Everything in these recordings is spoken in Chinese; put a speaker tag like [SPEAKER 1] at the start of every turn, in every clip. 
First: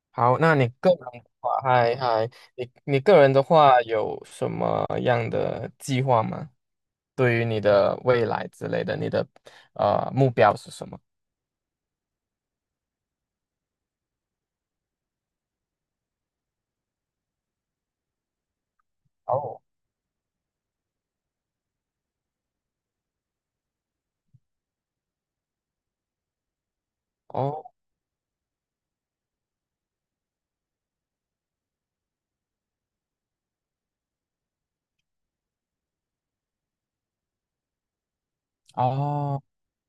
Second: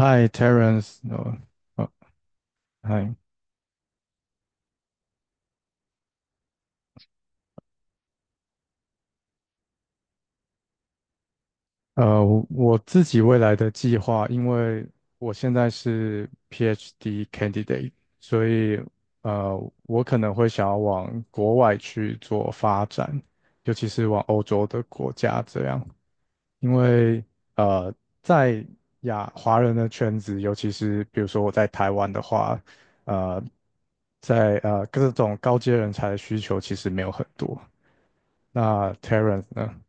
[SPEAKER 1] Hi,
[SPEAKER 2] 好，
[SPEAKER 1] t e
[SPEAKER 2] 那
[SPEAKER 1] r
[SPEAKER 2] 你
[SPEAKER 1] e n c
[SPEAKER 2] 个
[SPEAKER 1] e
[SPEAKER 2] 人的话，
[SPEAKER 1] 呃
[SPEAKER 2] 你
[SPEAKER 1] i
[SPEAKER 2] 个人的话有什么样的计划吗？对于你的未来之类的，你的目标是什么？
[SPEAKER 1] 我自己未来的计划，因为我现在是 PhD candidate，所以呃，
[SPEAKER 2] 哦
[SPEAKER 1] 我可能会想要往国外去做发展，尤其是往欧洲的国家这样，因为
[SPEAKER 2] 哦
[SPEAKER 1] 呃，在亚华人的圈子，尤其是比如说我在台湾的话，呃，在各种高阶人才的需求其实没有很多。那
[SPEAKER 2] 哦。
[SPEAKER 1] Terence 呢？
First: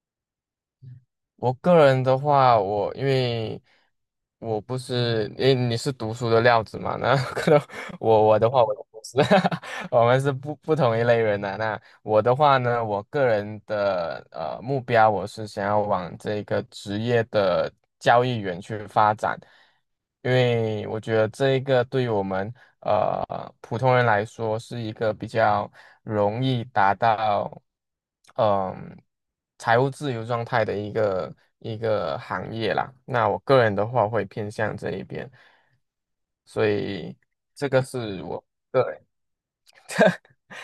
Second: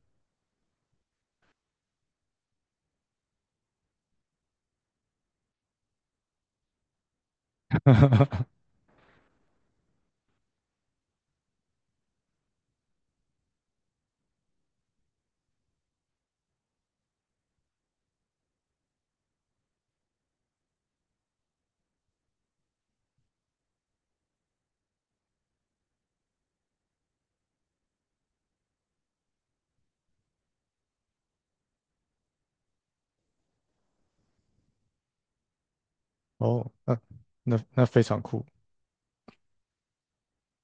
[SPEAKER 2] 我个人的话，我因为我不是，诶，你是读书的料子嘛？那 可能我的话，我不是，我们是不同一类人的、那我的话呢，我个人的目标，我是想要往这个职业的交易员去发展，因为我觉得这一个对于我们。普通人来说是一个比较容易达到嗯财务自由状态的一个行业啦。那我个人的话会偏向这一边，所
[SPEAKER 1] 哦，那
[SPEAKER 2] 以
[SPEAKER 1] 那
[SPEAKER 2] 这个
[SPEAKER 1] 那非常
[SPEAKER 2] 是我。
[SPEAKER 1] 酷。
[SPEAKER 2] 对，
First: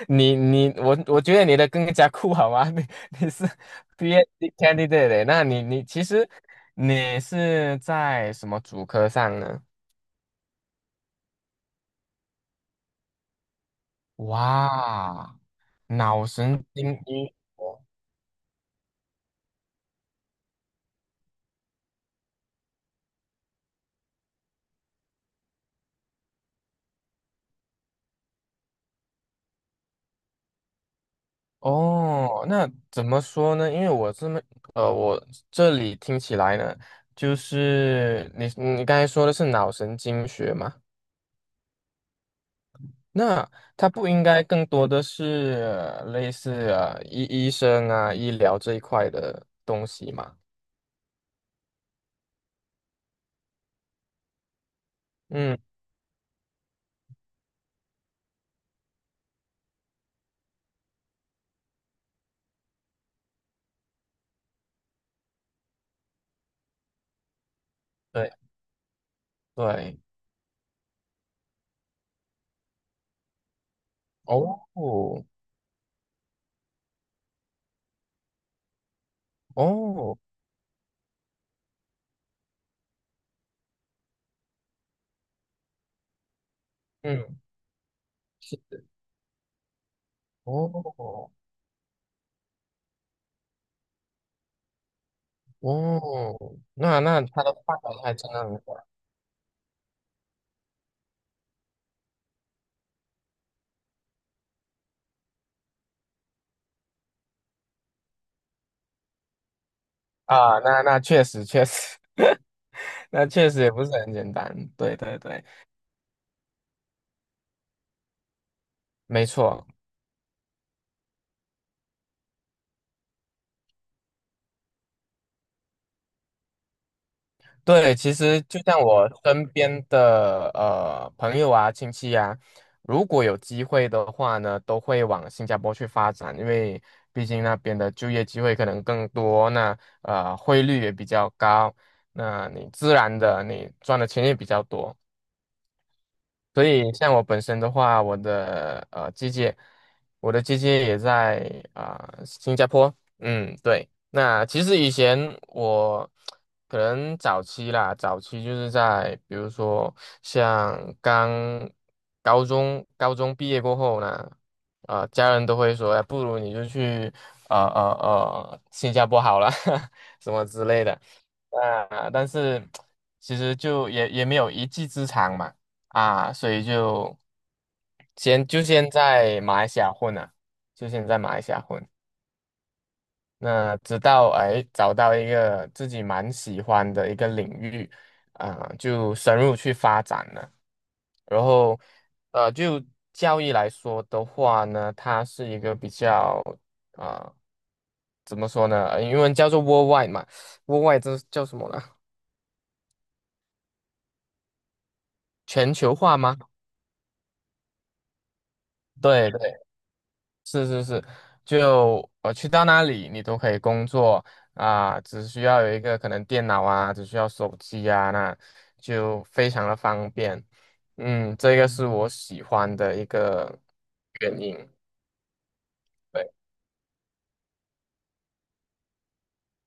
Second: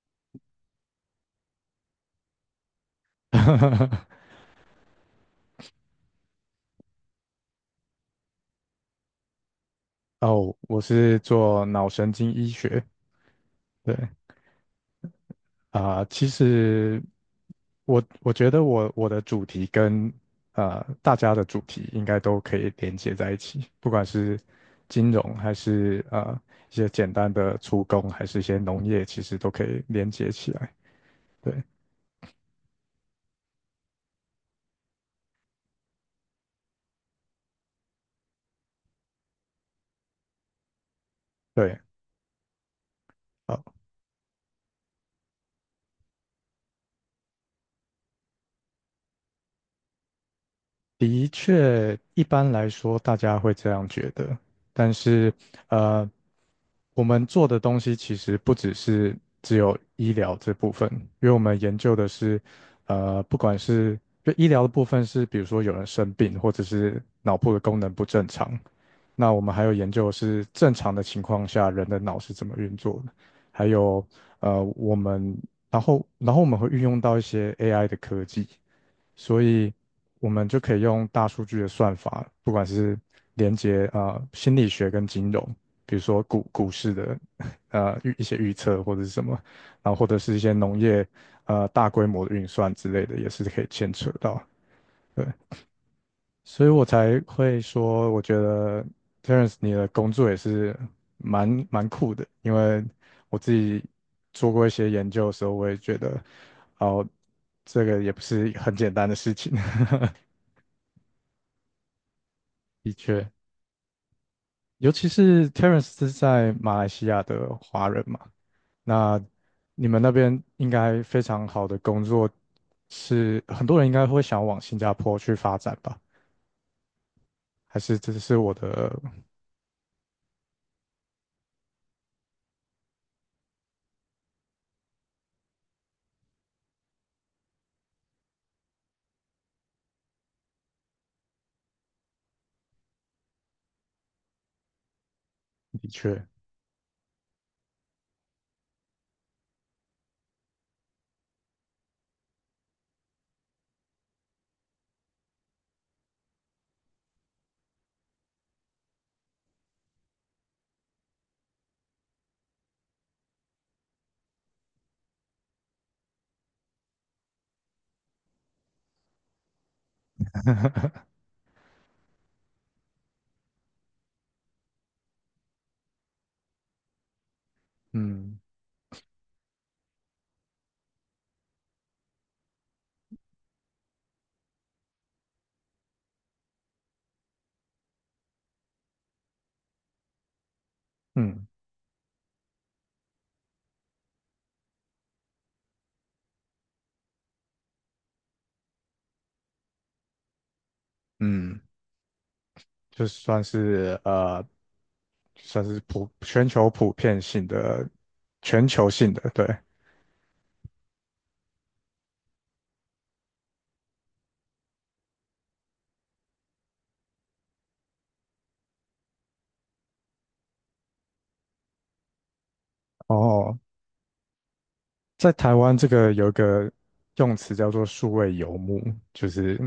[SPEAKER 2] 你我觉得你的更加酷好吗？你是 PhD candidate，那你其实你是在什么主科上呢？
[SPEAKER 1] 哦，我是做脑神经医学。对
[SPEAKER 2] 哇，
[SPEAKER 1] 啊、
[SPEAKER 2] 脑
[SPEAKER 1] 其
[SPEAKER 2] 神经
[SPEAKER 1] 实
[SPEAKER 2] 医
[SPEAKER 1] 我觉得我的主题跟大家的主题应该都可以连接在一起，不管是金融还是一些简单的出工，还是一些农业，其实都可以连接起来。对
[SPEAKER 2] 哦，那怎么说呢？因为我这么，我这里听起来呢，就是你刚才说的是脑神经学嘛，
[SPEAKER 1] 对，
[SPEAKER 2] 那它不应该更多的是类似医生啊、医疗这一块的东西嘛？
[SPEAKER 1] 的确，一般来说大家会这样觉得，但是
[SPEAKER 2] 嗯，
[SPEAKER 1] 呃，我们做的东西其实不只是只有医疗这部分，因为我们研究的是，不管是就医疗的部分是，比如说有人生病或者是脑部的功能不正
[SPEAKER 2] 对
[SPEAKER 1] 常，那我们还有研
[SPEAKER 2] 对，
[SPEAKER 1] 究的是正常的情况下人的脑是怎么运作的，还有
[SPEAKER 2] 哦
[SPEAKER 1] 我们然后我们会运用到一些 AI 的科技。所以
[SPEAKER 2] 哦，
[SPEAKER 1] 我们就可以用大数据的算法，不管是连接啊、心理学跟金融，比如说股市的
[SPEAKER 2] 嗯，
[SPEAKER 1] 呃预一些预
[SPEAKER 2] 是
[SPEAKER 1] 测
[SPEAKER 2] 的，
[SPEAKER 1] 或者是什么，然后或者是一些农业
[SPEAKER 2] 哦
[SPEAKER 1] 大规模的运算之类的，也是可以牵扯到。对，
[SPEAKER 2] 哦，
[SPEAKER 1] 所以我
[SPEAKER 2] 那
[SPEAKER 1] 才
[SPEAKER 2] 那它的
[SPEAKER 1] 会
[SPEAKER 2] 范围
[SPEAKER 1] 说，
[SPEAKER 2] 还
[SPEAKER 1] 我
[SPEAKER 2] 真
[SPEAKER 1] 觉
[SPEAKER 2] 的很广
[SPEAKER 1] 得 Terence 你的工作也是蛮酷的，因为我自己做过一些研究的时候，我也觉得哦。这个也不是很简单的事情，
[SPEAKER 2] 啊，那那确实。
[SPEAKER 1] 的
[SPEAKER 2] 那
[SPEAKER 1] 确，
[SPEAKER 2] 确实也不是很简单，
[SPEAKER 1] 尤
[SPEAKER 2] 对
[SPEAKER 1] 其
[SPEAKER 2] 对对，
[SPEAKER 1] 是 Terence 是在马来西亚的华人嘛，那
[SPEAKER 2] 没错，
[SPEAKER 1] 你们那边应该非常好的工作是，很多人应该会想往新加坡去发展吧？还
[SPEAKER 2] 对，
[SPEAKER 1] 是这
[SPEAKER 2] 其
[SPEAKER 1] 是
[SPEAKER 2] 实
[SPEAKER 1] 我
[SPEAKER 2] 就像
[SPEAKER 1] 的
[SPEAKER 2] 我身边的朋友啊、亲戚啊，如果有机会的话呢，都会往新加坡去发展，因为毕竟那边的就业机会可能更多，那汇率也比较高，那你自然的你赚的钱也比较多。
[SPEAKER 1] 的确，
[SPEAKER 2] 所以像我本身的话，我的姐姐，我的姐姐也在啊、新加坡。嗯，对。那其实以前我可能早期啦，早期就是在比如说像刚高中毕业过后呢，家人都会说，哎，不如你就去新加坡好了，什么之类的。啊、但是其实就也没有一技之长嘛。啊，所以就
[SPEAKER 1] 嗯
[SPEAKER 2] 先在马来西亚混啊，就先在马来西亚混。那直到哎找到一个自己蛮喜欢的一个领域，啊、就深入去发展了。然
[SPEAKER 1] 嗯
[SPEAKER 2] 后，就教育来说的话呢，它是一个比较啊、怎么说呢？呃英文叫做 worldwide 嘛，worldwide 这是叫什
[SPEAKER 1] 嗯，
[SPEAKER 2] 么呢？
[SPEAKER 1] 就算是算
[SPEAKER 2] 全
[SPEAKER 1] 是
[SPEAKER 2] 球
[SPEAKER 1] 普
[SPEAKER 2] 化吗？
[SPEAKER 1] 全球普遍性的全球性的，对，
[SPEAKER 2] 对是是是，就我去到那里，你都可以工作啊、只需要有一个可能电脑啊，只需要手机啊，那就非常的方便。嗯，这个是我喜欢的一
[SPEAKER 1] 哦，
[SPEAKER 2] 个原因。
[SPEAKER 1] 在台湾这个
[SPEAKER 2] 对
[SPEAKER 1] 有一个用词叫做数位游牧，就是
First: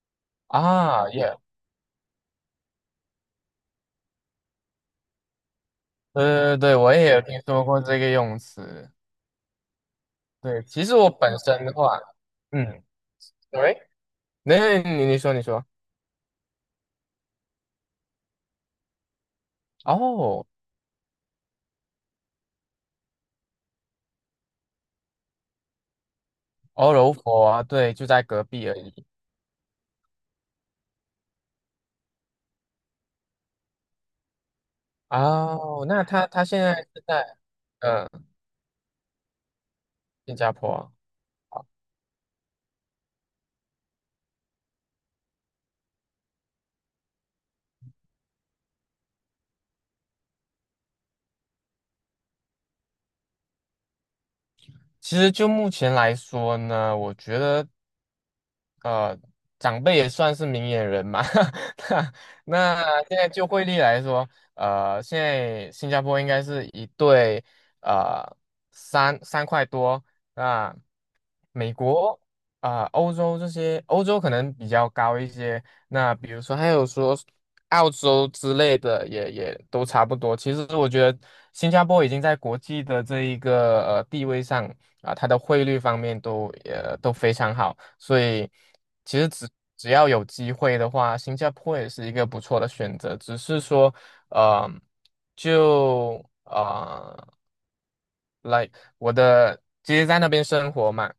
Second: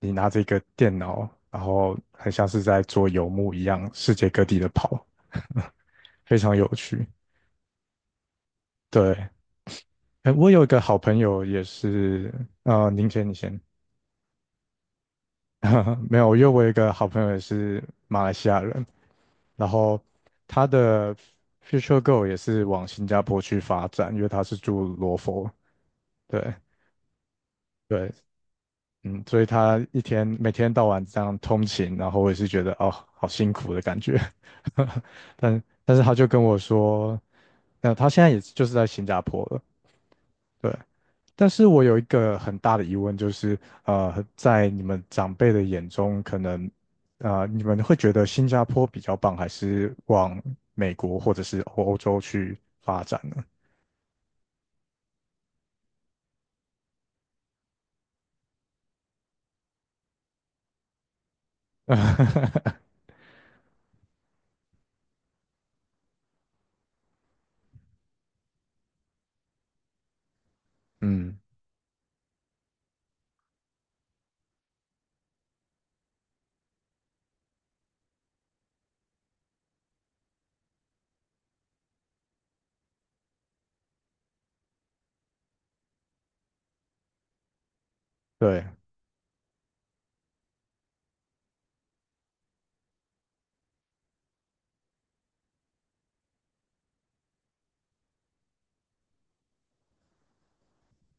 [SPEAKER 1] 你拿着一个电
[SPEAKER 2] 啊，
[SPEAKER 1] 脑，
[SPEAKER 2] 也
[SPEAKER 1] 然后很像是在做游牧一样，世界各地的跑，
[SPEAKER 2] 对
[SPEAKER 1] 非常
[SPEAKER 2] 对
[SPEAKER 1] 有
[SPEAKER 2] 对，我
[SPEAKER 1] 趣。
[SPEAKER 2] 也有听说过这个用词。
[SPEAKER 1] 对，哎，我
[SPEAKER 2] 对，
[SPEAKER 1] 有一个
[SPEAKER 2] 其实
[SPEAKER 1] 好
[SPEAKER 2] 我
[SPEAKER 1] 朋
[SPEAKER 2] 本
[SPEAKER 1] 友也
[SPEAKER 2] 身的话，
[SPEAKER 1] 是，
[SPEAKER 2] 嗯，
[SPEAKER 1] 您先，你先，
[SPEAKER 2] 喂，那你说你说，
[SPEAKER 1] 没有，因为我有一个好朋友也是马来西亚人，然后
[SPEAKER 2] 哦，
[SPEAKER 1] 他的 future goal 也是往新加坡去发展，因为他是住罗佛，对。
[SPEAKER 2] 欧柔佛啊，对，就
[SPEAKER 1] 对，
[SPEAKER 2] 在隔壁而已。
[SPEAKER 1] 嗯，所以他一天每天到晚这样通勤，然后我也是觉得哦，好辛苦的感觉。但
[SPEAKER 2] 哦，
[SPEAKER 1] 但是
[SPEAKER 2] 那
[SPEAKER 1] 他就
[SPEAKER 2] 他
[SPEAKER 1] 跟
[SPEAKER 2] 他
[SPEAKER 1] 我
[SPEAKER 2] 现在是
[SPEAKER 1] 说，
[SPEAKER 2] 在。
[SPEAKER 1] 那他现
[SPEAKER 2] 嗯。
[SPEAKER 1] 在也就是在新加坡了，
[SPEAKER 2] 新加坡
[SPEAKER 1] 对。
[SPEAKER 2] 啊，
[SPEAKER 1] 但是我有一个很大的疑问，就是在你们长辈的眼中，可能啊，你们会觉得新加坡比较棒，还是往美国或者是欧洲去发展呢？
[SPEAKER 2] 其实就目前来说呢，我觉得。呃，长辈也算是明眼人嘛。那 那现在就汇率来说，现在新加坡应该是一对呃三块多。那
[SPEAKER 1] 嗯，
[SPEAKER 2] 美国啊、欧洲这些，欧洲可能比较高一些。那比如说还有说澳洲之类的也，也都差不多。其实我觉得新加坡已经在国际的这一个地位上，啊，它的汇率方面都都非常好，所以
[SPEAKER 1] 对，
[SPEAKER 2] 其实只要有机会的话，新加坡也是一个不错的选择。只是说，呃，就，like 我的其实在那边生活嘛，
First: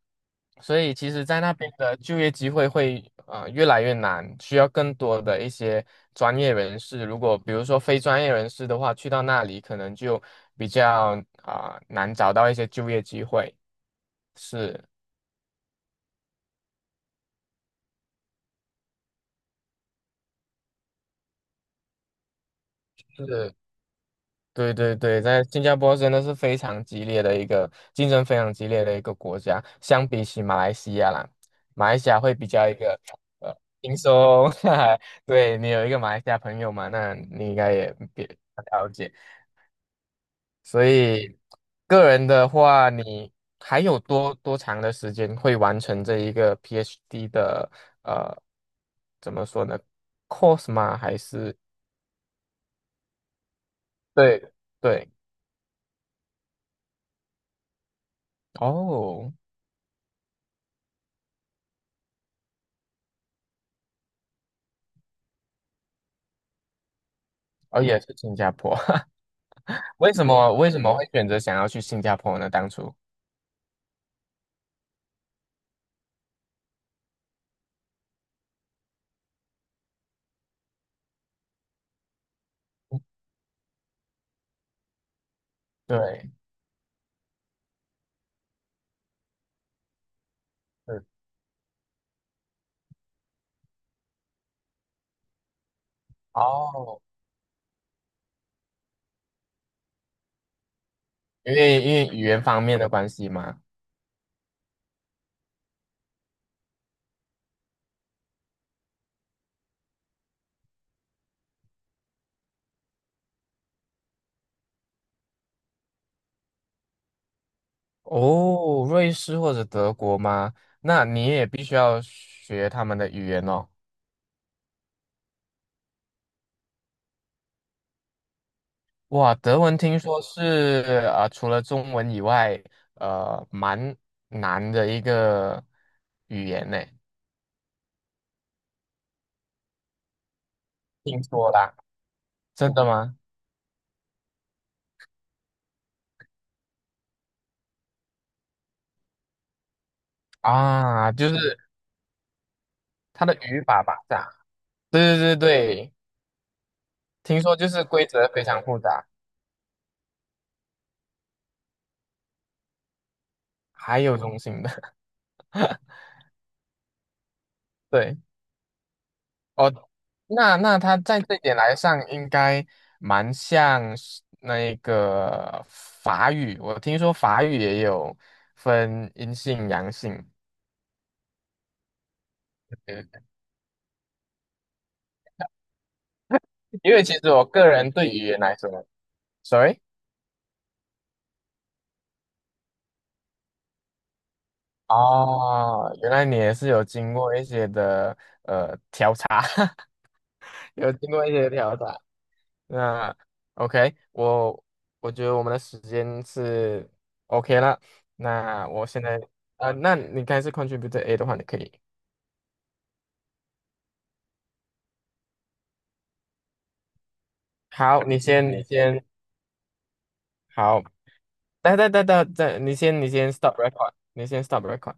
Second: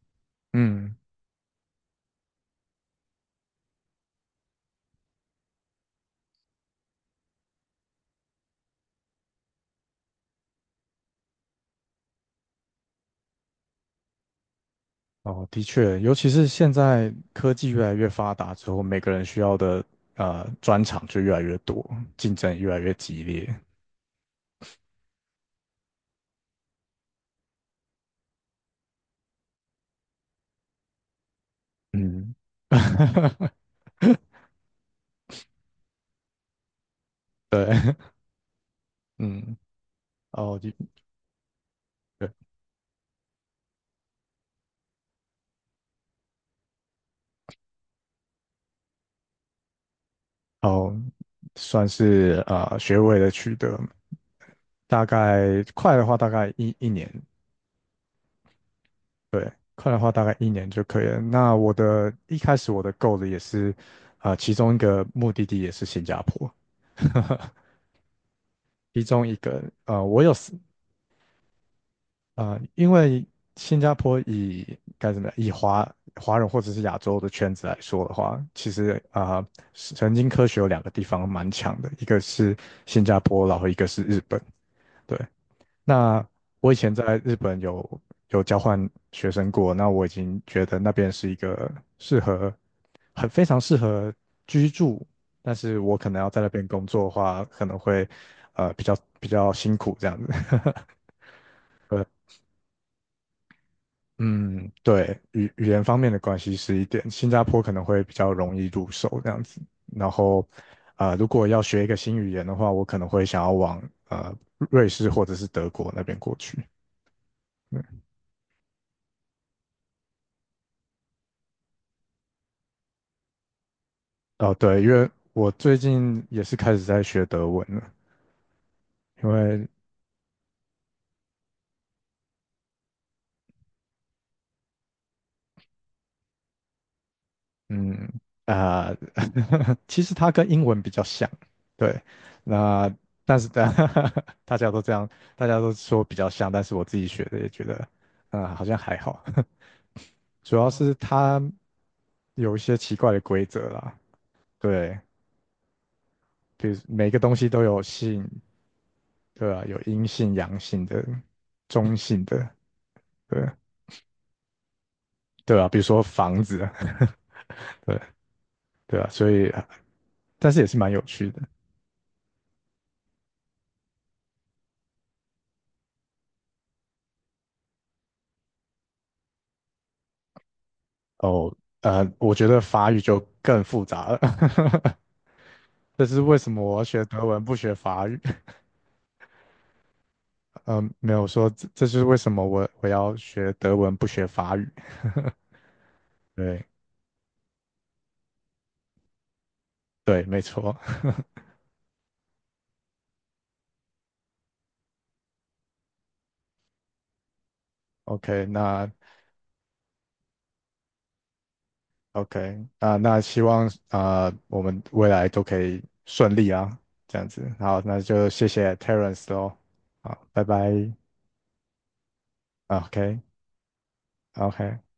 [SPEAKER 2] 所以
[SPEAKER 1] 嗯。
[SPEAKER 2] 其实在那边的就业机会会越来越难，需要更多的一些专业人士。如果比如说非专业人士的话，去到那里可能就比较啊、难找到一些就业机会。是。
[SPEAKER 1] 哦，的确，尤其是现在科技越来越发达之后，每个人需要的专长就越来越多，竞争也越来越激烈。
[SPEAKER 2] 是，对对对，在新加坡真的是非常激烈的一个竞争，非常激烈的一个国家。相比起马来西亚啦，马来西亚会
[SPEAKER 1] 嗯，
[SPEAKER 2] 比较一个 呃轻松。对你有一个马来西亚朋友嘛，那你应该
[SPEAKER 1] 对，
[SPEAKER 2] 也比较了解。
[SPEAKER 1] 嗯，哦，的
[SPEAKER 2] 所以个人
[SPEAKER 1] 对，
[SPEAKER 2] 的话，你还有多长的时间会完成这一个 PhD 的呃怎么说呢？course
[SPEAKER 1] 哦，
[SPEAKER 2] 嘛？还是
[SPEAKER 1] 算是学位的取得，
[SPEAKER 2] 对
[SPEAKER 1] 大
[SPEAKER 2] 对
[SPEAKER 1] 概快的话大概一年，
[SPEAKER 2] 哦。
[SPEAKER 1] 快的话大概一年就可以了。那我的一开始我的 goal 也是，其中一个目的地也是新加坡。
[SPEAKER 2] 哦，也是新加坡。
[SPEAKER 1] 其中一个，
[SPEAKER 2] 为
[SPEAKER 1] 我
[SPEAKER 2] 什
[SPEAKER 1] 有四
[SPEAKER 2] 么为什么会选择想要去新加坡呢？
[SPEAKER 1] 啊、
[SPEAKER 2] 当
[SPEAKER 1] 因
[SPEAKER 2] 初
[SPEAKER 1] 为新加坡以该怎么样，以华人或者是亚洲的圈子来说的话，其实啊、神经科学有两个地方蛮强的，一个是新加坡，然后一个是日本。对，那
[SPEAKER 2] 对，
[SPEAKER 1] 我以前在日本有交换学生过，那我已经觉得那
[SPEAKER 2] 嗯，
[SPEAKER 1] 边是一个适合很非常适合居住，但是我可能要在那边工
[SPEAKER 2] 哦，
[SPEAKER 1] 作的话，可能会比较辛苦这样子。
[SPEAKER 2] 因为语言方面的关系吗？
[SPEAKER 1] 嗯，对，语言方面的关系是一点，新加坡可能会比较容易入手这样子。然后，如果要学一个新语言的话，我可能会想要往呃瑞士或者是德国那边过去。嗯，
[SPEAKER 2] 哦，瑞士或者德国吗？那你也必须要学他们的语言哦。
[SPEAKER 1] 哦，对，因为我最近也是开始在学德文了，因
[SPEAKER 2] 哇，德
[SPEAKER 1] 为
[SPEAKER 2] 文听说是除了中文以外，蛮难的一个语言呢。
[SPEAKER 1] 嗯啊，其实它跟英文比较
[SPEAKER 2] 听
[SPEAKER 1] 像，
[SPEAKER 2] 说啦，
[SPEAKER 1] 对，
[SPEAKER 2] 真的
[SPEAKER 1] 那
[SPEAKER 2] 吗？
[SPEAKER 1] 但是大 大家都这样，大家都说比较像，但是我自己学的也觉得，啊好像还好。主要是
[SPEAKER 2] 啊，就
[SPEAKER 1] 它
[SPEAKER 2] 是
[SPEAKER 1] 有一些奇怪的
[SPEAKER 2] 它的
[SPEAKER 1] 规
[SPEAKER 2] 语
[SPEAKER 1] 则
[SPEAKER 2] 法
[SPEAKER 1] 啦，
[SPEAKER 2] 吧，是啊，
[SPEAKER 1] 对，
[SPEAKER 2] 对对对对。
[SPEAKER 1] 比如每个东
[SPEAKER 2] 听
[SPEAKER 1] 西
[SPEAKER 2] 说
[SPEAKER 1] 都
[SPEAKER 2] 就
[SPEAKER 1] 有
[SPEAKER 2] 是规
[SPEAKER 1] 性，
[SPEAKER 2] 则非常复杂，
[SPEAKER 1] 对啊，有阴性、阳性的、中性的，对
[SPEAKER 2] 还有中性的，
[SPEAKER 1] 对啊，比如说房子，对
[SPEAKER 2] 对，
[SPEAKER 1] 对啊，所以
[SPEAKER 2] 哦，
[SPEAKER 1] 但
[SPEAKER 2] 那
[SPEAKER 1] 是也是
[SPEAKER 2] 那
[SPEAKER 1] 蛮
[SPEAKER 2] 它
[SPEAKER 1] 有
[SPEAKER 2] 在
[SPEAKER 1] 趣
[SPEAKER 2] 这一
[SPEAKER 1] 的
[SPEAKER 2] 点来上应该蛮像是那个法语，我听说法语也有分阴性阳性，
[SPEAKER 1] 哦。我觉得法语就
[SPEAKER 2] 嗯
[SPEAKER 1] 更复杂了，这是为什么我要
[SPEAKER 2] 因
[SPEAKER 1] 学
[SPEAKER 2] 为其
[SPEAKER 1] 德
[SPEAKER 2] 实
[SPEAKER 1] 文
[SPEAKER 2] 我
[SPEAKER 1] 不
[SPEAKER 2] 个
[SPEAKER 1] 学
[SPEAKER 2] 人
[SPEAKER 1] 法
[SPEAKER 2] 对语
[SPEAKER 1] 语？
[SPEAKER 2] 言 来说，sorry，
[SPEAKER 1] 嗯，没有说这是为什么我要学德文不学法语。
[SPEAKER 2] 哦，原来 你也
[SPEAKER 1] 对
[SPEAKER 2] 是有经过一些的调查，
[SPEAKER 1] 对，没错。
[SPEAKER 2] 有经过一些调查。那 OK，我觉得我们的时间是 OK 了。
[SPEAKER 1] OK,
[SPEAKER 2] 那我
[SPEAKER 1] 那
[SPEAKER 2] 现在那你刚才是 contribute A 的话，你可以。
[SPEAKER 1] OK,啊，那希望啊，我们未来都可以顺利啊，这样子。好，那
[SPEAKER 2] 好，你
[SPEAKER 1] 就谢
[SPEAKER 2] 先，你哎
[SPEAKER 1] 谢
[SPEAKER 2] 先，
[SPEAKER 1] Terence 喽。好，拜
[SPEAKER 2] 好，
[SPEAKER 1] 拜。
[SPEAKER 2] 等，你
[SPEAKER 1] 啊
[SPEAKER 2] 先，你先 stop record，你先 stop
[SPEAKER 1] OK，OK。
[SPEAKER 2] record。